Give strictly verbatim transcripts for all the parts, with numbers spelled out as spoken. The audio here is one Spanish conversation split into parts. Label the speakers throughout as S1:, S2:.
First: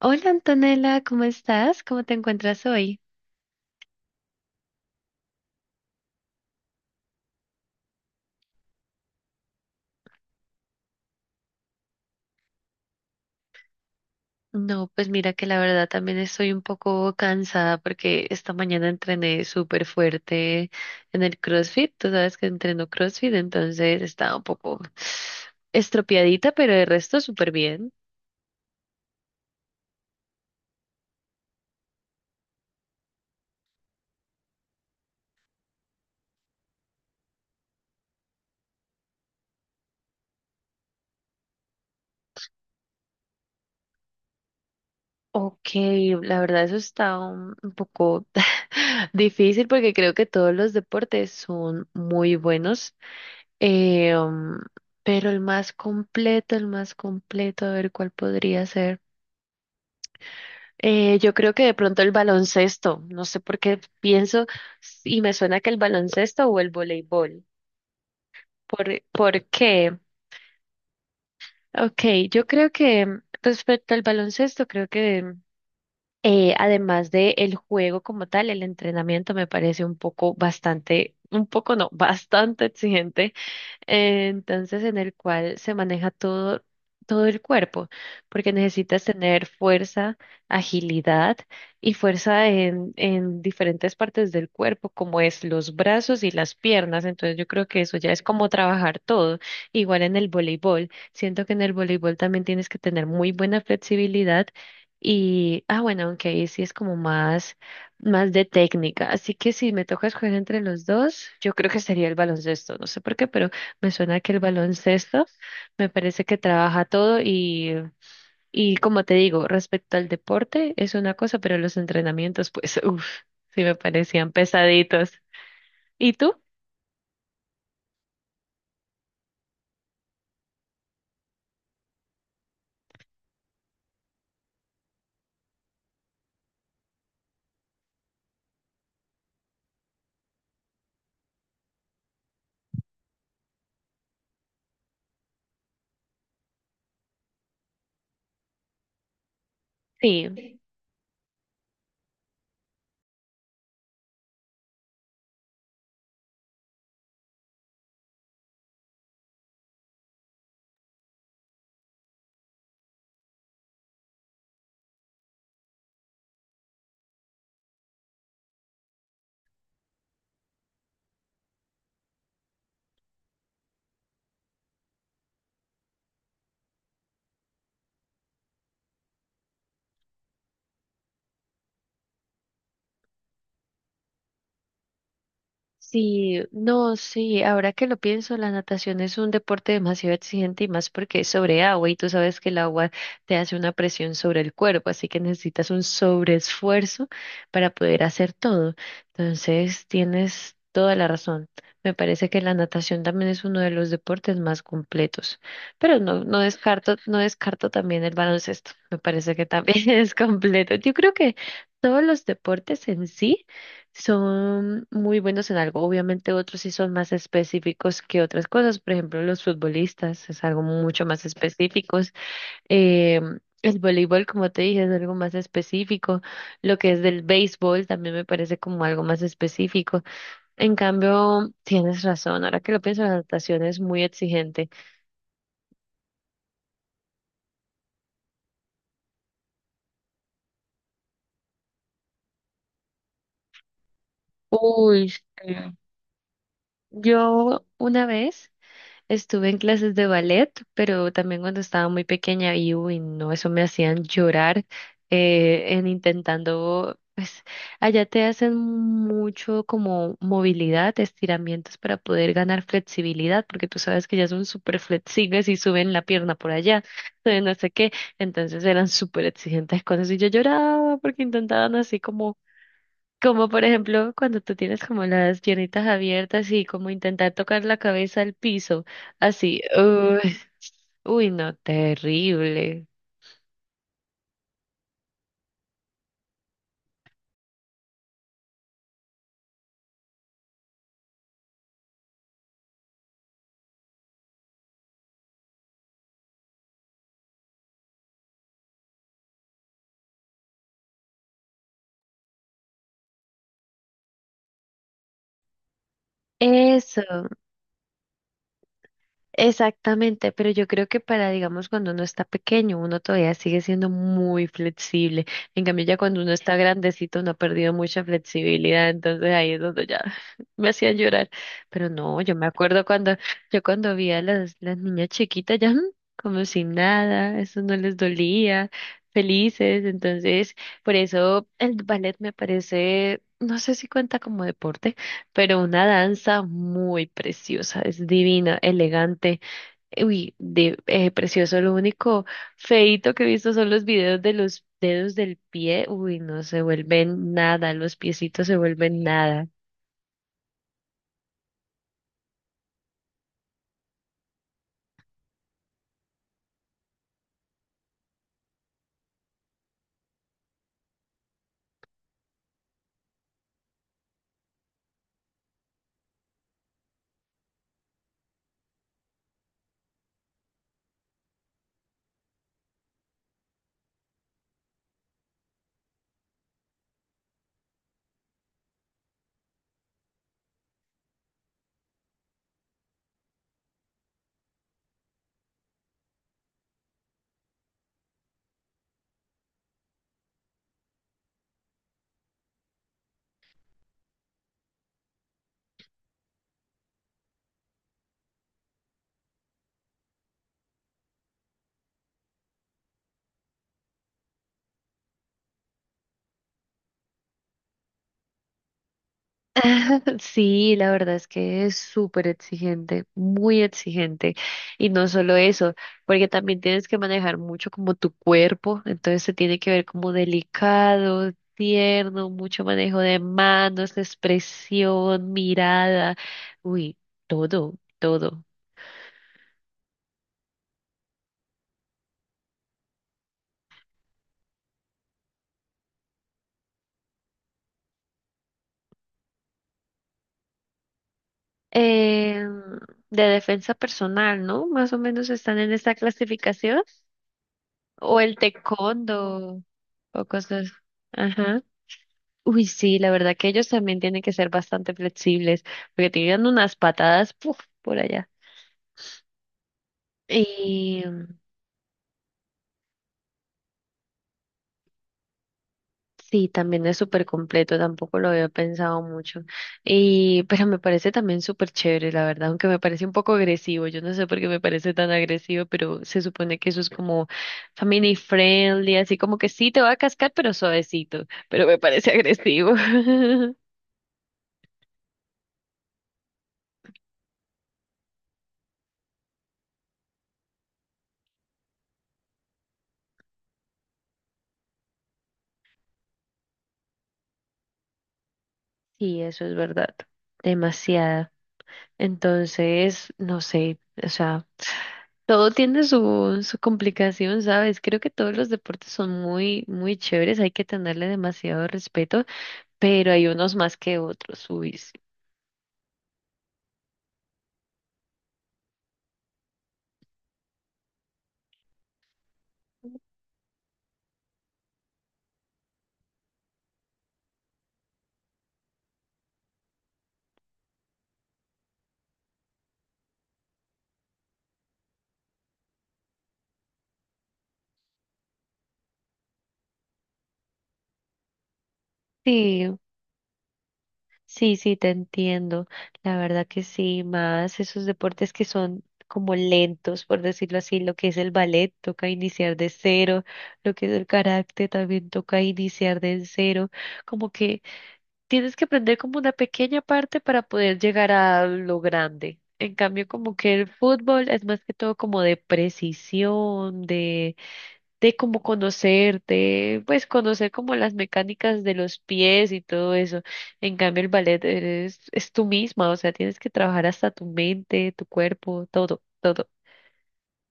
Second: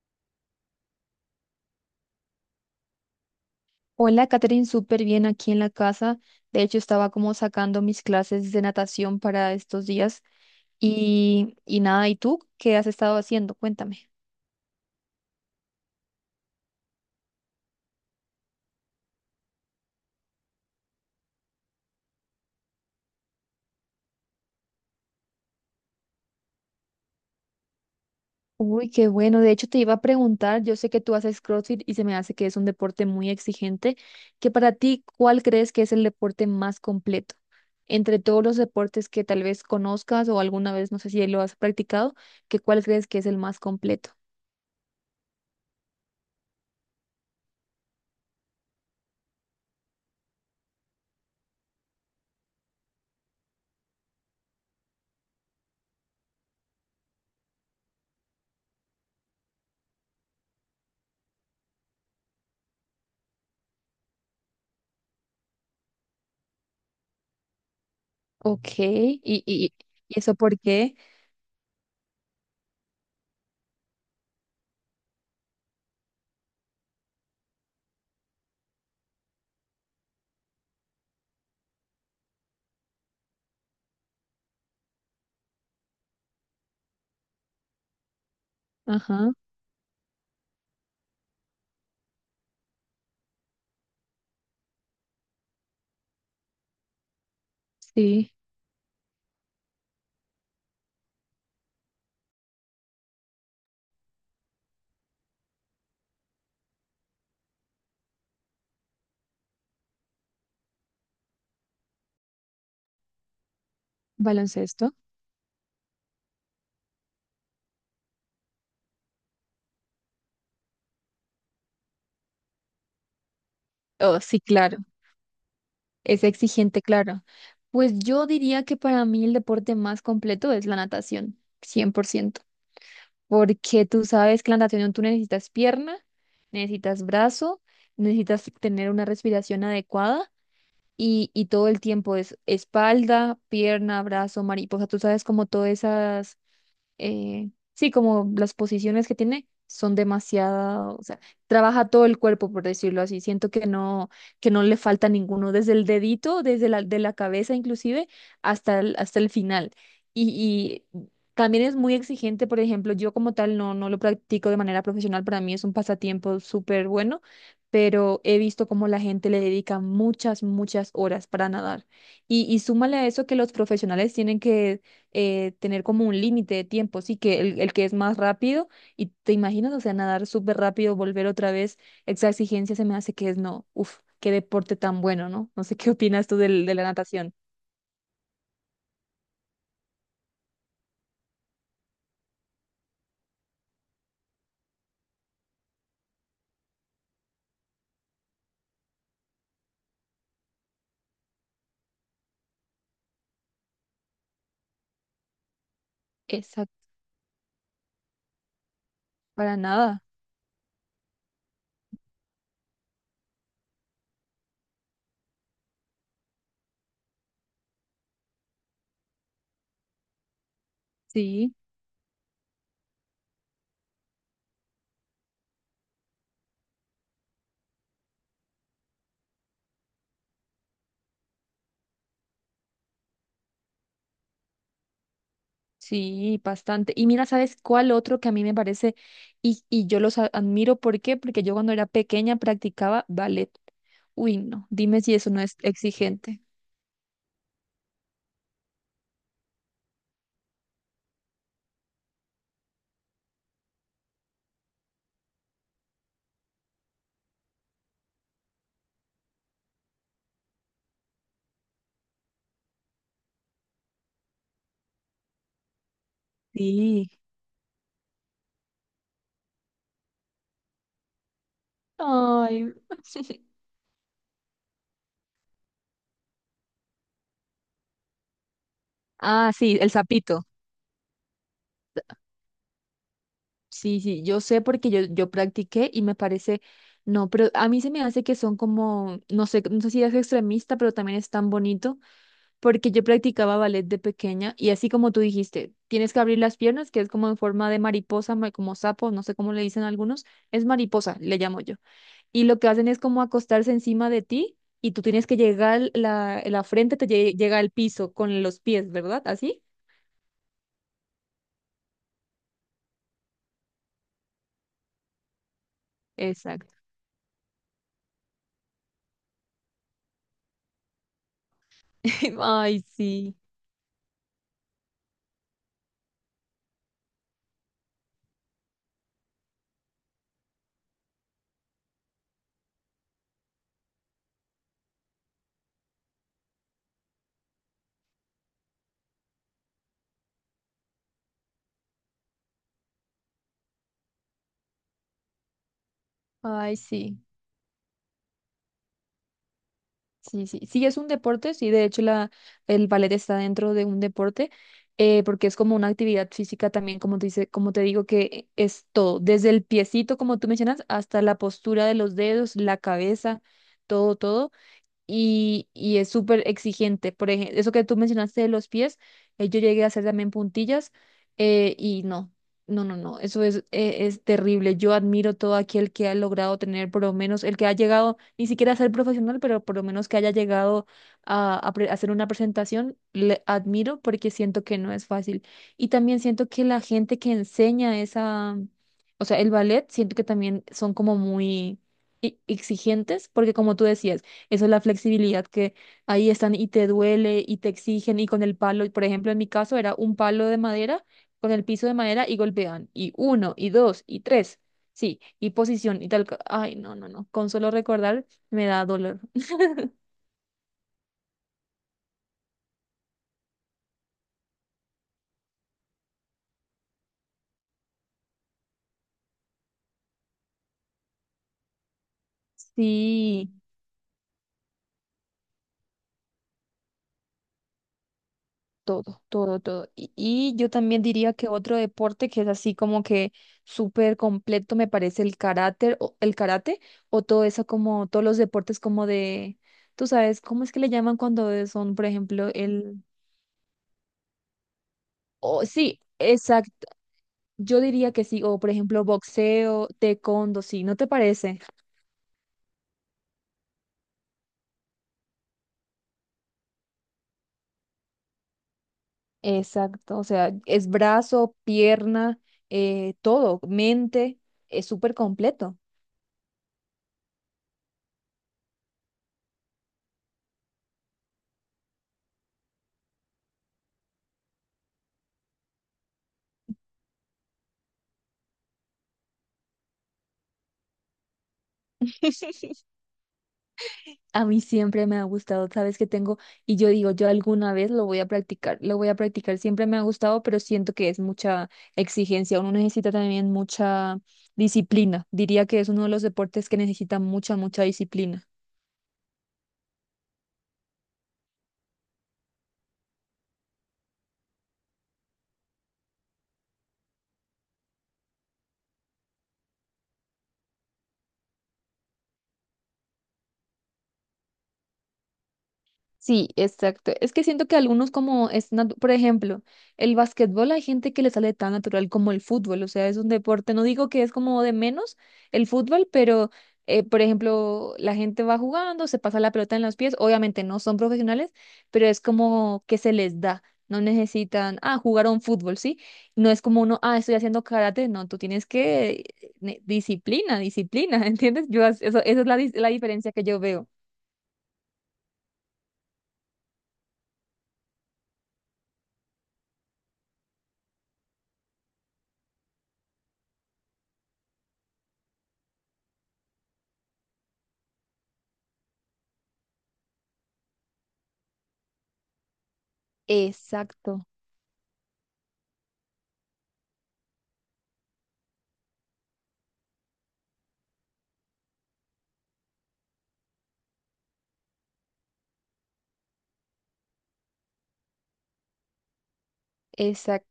S1: Hola Antonella, ¿cómo estás? ¿Cómo te encuentras hoy?
S2: Hola, Catherine, súper bien aquí en la casa. De hecho, estaba como sacando mis clases de natación para estos días. Y, y nada, ¿y tú qué has estado haciendo? Cuéntame.
S1: No, pues mira que la verdad también estoy un poco cansada porque esta mañana entrené súper fuerte en el CrossFit. Tú sabes que entreno CrossFit, entonces estaba un poco estropeadita, pero el resto súper bien.
S2: Uy, qué bueno. De hecho, te iba a preguntar, yo sé que tú haces CrossFit y se me hace que es un deporte muy exigente, que para ti, ¿cuál crees que es el deporte más completo? Entre todos los deportes que tal vez conozcas o alguna vez, no sé si lo has practicado, que ¿cuál crees que es el más completo?
S1: Ok, la verdad eso está un, un poco difícil porque creo que todos los deportes son muy buenos. Eh, um, pero el más completo, el más completo, a ver cuál podría ser. Eh, yo creo que de pronto el baloncesto, no sé por qué pienso y me suena que el baloncesto o el voleibol.
S2: Ok,
S1: ¿Por,
S2: ¿y,
S1: por
S2: y,
S1: qué?
S2: y eso por qué?
S1: Ok, yo creo que mm, respecto al baloncesto, creo que eh, además de el juego como tal, el entrenamiento me parece un poco bastante, un poco no, bastante exigente, eh, entonces en el cual se maneja todo, todo el cuerpo, porque necesitas
S2: Ajá.
S1: tener fuerza, agilidad y fuerza en, en diferentes partes del cuerpo, como es los brazos y las piernas. Entonces yo creo que eso ya es
S2: Sí,
S1: como trabajar todo. Igual en el voleibol, siento que en el voleibol también tienes que tener muy buena flexibilidad. Y, ah, bueno, aunque ahí sí es como más, más de técnica. Así que si me toca escoger entre los dos, yo creo que sería el baloncesto. No sé por qué, pero me suena que el
S2: baloncesto.
S1: baloncesto me parece que trabaja todo y, y como te digo, respecto al deporte es una cosa, pero los entrenamientos, pues, uff, sí me
S2: Oh,
S1: parecían
S2: sí, claro.
S1: pesaditos. ¿Y
S2: Es
S1: tú?
S2: exigente, claro. Pues yo diría que para mí el deporte más completo es la natación, cien por ciento, porque tú sabes que la natación tú necesitas pierna, necesitas brazo, necesitas tener una respiración adecuada y, y todo el tiempo es espalda, pierna, brazo, mariposa, tú sabes como todas esas eh, sí, como las posiciones que tiene son
S1: Sí.
S2: demasiado, o sea, trabaja todo el cuerpo, por decirlo así. Siento que no, que no le falta ninguno, desde el dedito, desde la, de la cabeza inclusive, hasta el, hasta el final. Y, y también es muy exigente, por ejemplo, yo como tal no, no lo practico de manera profesional, para mí es un pasatiempo súper bueno, pero he visto cómo la gente le dedica muchas, muchas horas para nadar. Y, y súmale a eso que los profesionales tienen que eh, tener como un límite de tiempo, sí, que el, el que es más rápido, y te imaginas, o sea, nadar súper rápido, volver otra vez, esa exigencia se me hace que es no, uf, qué deporte tan bueno, ¿no? No sé qué opinas tú
S1: Sí,
S2: del, de la
S1: no,
S2: natación.
S1: sí, ahora que lo pienso, la natación es un deporte demasiado exigente y más porque es sobre agua y tú sabes que el agua te hace una presión sobre el cuerpo, así que necesitas un sobreesfuerzo para poder hacer todo. Entonces, tienes toda la razón. Me parece que la natación también es uno de los deportes más completos, pero no, no
S2: Exacto,
S1: descarto, no descarto también el baloncesto. Me parece que
S2: para
S1: también
S2: nada,
S1: es completo. Yo creo que todos los deportes en sí son muy buenos en algo. Obviamente otros sí son más específicos que otras cosas. Por ejemplo, los futbolistas es algo mucho más
S2: sí,
S1: específicos. Eh, el voleibol, como te dije, es algo más específico. Lo que es del béisbol también me parece como algo más específico. En cambio, tienes razón. Ahora que lo pienso, la natación es muy exigente.
S2: sí, bastante. Y mira, ¿sabes cuál otro que a mí me parece, y, y yo los a- admiro?, ¿por qué? Porque yo cuando era pequeña practicaba ballet. Uy, no, dime
S1: Uy,
S2: si eso no es
S1: eh,
S2: exigente.
S1: yo una vez... Estuve en clases de ballet, pero también cuando estaba muy pequeña y uy, no, eso me hacían llorar, eh, en intentando, pues allá te hacen mucho como movilidad, estiramientos para poder ganar flexibilidad, porque tú sabes que ya son súper flexibles y suben la pierna por allá,
S2: Sí.
S1: de no sé qué, entonces eran súper exigentes con eso y yo lloraba porque intentaban así como
S2: Ay.
S1: como por ejemplo cuando tú tienes como las piernitas abiertas y como intentar tocar la cabeza al piso,
S2: Ah,
S1: así,
S2: sí, el
S1: uy,
S2: sapito.
S1: uy, no, terrible.
S2: Sí, sí, yo sé porque yo, yo practiqué y me parece, no, pero a mí se me hace que son como, no sé, no sé si es extremista, pero también es tan bonito, porque yo practicaba ballet de pequeña y así como tú dijiste, tienes que abrir las piernas, que es como en forma de mariposa, ma- como sapo, no sé cómo le dicen algunos, es mariposa, le llamo yo. Y lo que hacen es como acostarse encima de ti y tú tienes que llegar, la, la frente
S1: Eso.
S2: te lle- llega al piso con los pies, ¿verdad? ¿Así?
S1: Exactamente, pero yo creo que para, digamos, cuando uno está pequeño, uno todavía sigue siendo muy flexible. En cambio, ya cuando uno está
S2: Exacto.
S1: grandecito, uno ha perdido mucha flexibilidad, entonces ahí es donde ya me hacían llorar. Pero no, yo me
S2: Ay,
S1: acuerdo cuando,
S2: sí,
S1: yo cuando vi a las, las niñas chiquitas ya mm, como sin nada, eso no les dolía, felices. Entonces, por eso el ballet me parece, no sé si cuenta como deporte pero una danza muy preciosa, es divina, elegante. Uy, de, eh, precioso. Lo único feito que he visto son los videos de los dedos del pie. Uy, no se
S2: ay, sí.
S1: vuelven nada, los piecitos se vuelven nada.
S2: Sí, sí, sí, es un deporte, sí, de hecho la, el ballet está dentro de un deporte, eh, porque es como una actividad física también, como te dice, como te digo, que es todo, desde el piecito, como tú mencionas, hasta la postura de los dedos, la cabeza, todo, todo y, y es súper exigente. Por ejemplo, eso que tú mencionaste de los pies, eh, yo llegué a hacer también puntillas eh, y no, no, no, no, eso es, eh, es terrible. Yo admiro todo aquel que ha logrado tener, por lo menos, el que ha llegado, ni siquiera a ser profesional, pero por lo menos que haya llegado a, a pre- hacer una presentación, le admiro porque siento que no es fácil. Y también siento que la gente que enseña esa, o sea, el ballet, siento que también son como muy... e- exigentes, porque como tú decías, eso es la flexibilidad que ahí están y te duele y te exigen y con el palo, y por ejemplo, en mi caso era un palo de madera con el piso de madera y golpean y uno y dos y tres. Sí, y posición y tal. co- Ay, no, no, no. Con solo recordar me da dolor.
S1: Sí, la verdad es que es súper exigente, muy exigente. Y no solo eso, porque también tienes que manejar mucho como tu cuerpo, entonces se tiene que ver como delicado, tierno, mucho manejo de
S2: Sí.
S1: manos, expresión, mirada. Uy, todo, todo.
S2: Todo, todo, todo. Y, y yo también diría que otro deporte que es así como que súper completo me parece el karate, o el karate o todo eso como todos los deportes como de, tú sabes, ¿cómo es que le llaman cuando son, por
S1: eh,
S2: ejemplo, el...
S1: de defensa personal, ¿no? Más o menos están
S2: o
S1: en esta
S2: sí,
S1: clasificación.
S2: exacto. Yo diría
S1: O
S2: que
S1: el
S2: sí, o por ejemplo
S1: taekwondo
S2: boxeo,
S1: o
S2: taekwondo,
S1: cosas.
S2: sí, ¿no te parece?
S1: Ajá. Uy, sí, la verdad que ellos también tienen que ser bastante flexibles, porque tienen unas patadas, puf, por allá.
S2: Exacto, o sea, es
S1: Y
S2: brazo, pierna, eh, todo, mente, es súper completo.
S1: sí, también es súper completo, tampoco lo había pensado mucho. Y, pero me parece también súper chévere, la verdad, aunque me parece un poco agresivo. Yo no sé por qué me parece tan agresivo, pero se supone que eso es como family friendly, así como que sí te va a cascar, pero suavecito. Pero me parece agresivo.
S2: A mí siempre me ha gustado, sabes que tengo, y yo digo, yo alguna vez lo voy a practicar, lo voy a practicar, siempre me ha gustado, pero siento que es mucha exigencia, uno necesita también mucha disciplina, diría que es uno de los deportes que necesita mucha, mucha disciplina.
S1: Sí, eso es verdad. Demasiada. Entonces, no sé, o sea, todo tiene su, su complicación, ¿sabes? Creo que todos los deportes son muy, muy chéveres, hay que tenerle demasiado respeto, pero hay unos más que otros. Uy, sí.
S2: Sí, exacto. Es que siento que algunos como es, natu- por ejemplo, el básquetbol hay gente que le sale tan natural como el fútbol, o sea, es un deporte, no digo que es como de menos el fútbol, pero eh, por ejemplo, la gente va jugando, se pasa la pelota en los pies, obviamente no son profesionales, pero es como que se les da, no necesitan, ah, jugaron fútbol, ¿sí? No es como uno, ah, estoy haciendo karate, no, tú tienes que ne- disciplina, disciplina, ¿entiendes? Yo, as- eso, esa es la, dis-
S1: Sí,
S2: la diferencia que yo veo.
S1: sí, sí, te entiendo. La verdad que sí, más esos deportes que son como lentos, por decirlo así, lo que es el ballet toca iniciar de cero, lo que es el karate también toca iniciar de cero, como que tienes que aprender como una pequeña parte para poder llegar a lo grande. En cambio, como que el
S2: Exacto.
S1: fútbol es más que todo como de precisión, de como conocerte, pues conocer como las mecánicas de los pies y todo eso. En cambio, el ballet eres, es tú misma, o sea, tienes que trabajar hasta tu mente, tu cuerpo, todo, todo.
S2: Exacto.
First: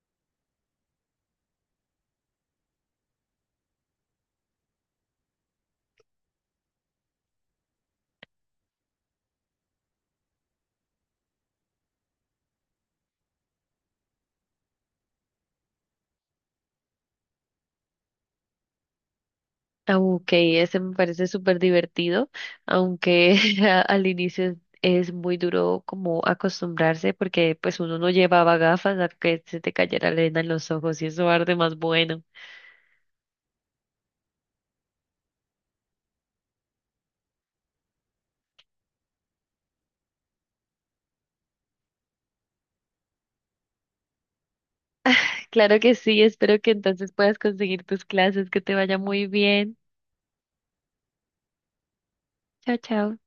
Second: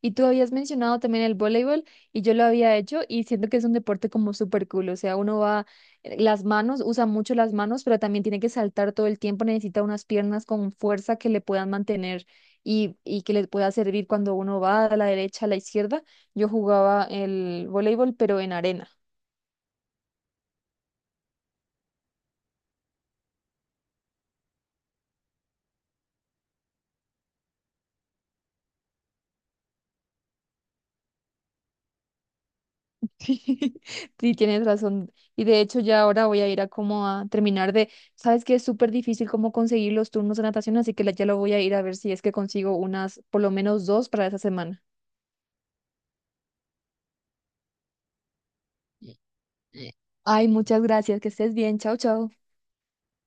S2: Y tú habías mencionado también el voleibol y yo lo había hecho y siento que es un deporte como súper cool, o sea, uno va, eh, las manos, usa mucho las manos, pero también tiene que saltar todo el tiempo, necesita unas piernas con fuerza que le puedan mantener y, y que le pueda servir cuando uno va a la derecha, a la izquierda. Yo jugaba el voleibol, pero en arena.
S1: Ah, Ok, ese me parece súper divertido, aunque a- al inicio es es muy duro como acostumbrarse porque pues uno no llevaba gafas a que se te cayera la arena en los ojos y eso arde más bueno.
S2: Sí, sí, tienes razón. Y de hecho ya ahora voy a ir a como a terminar de, sabes que es súper difícil como conseguir los turnos de natación, así que la- ya lo voy a ir a ver si es que consigo unas, por lo menos dos para esa semana.
S1: Claro que sí, espero que entonces puedas conseguir tus clases, que te vaya
S2: Eh,
S1: muy bien.
S2: eh. Ay, muchas gracias, que estés bien, chao, chao.
S1: Chao, chao.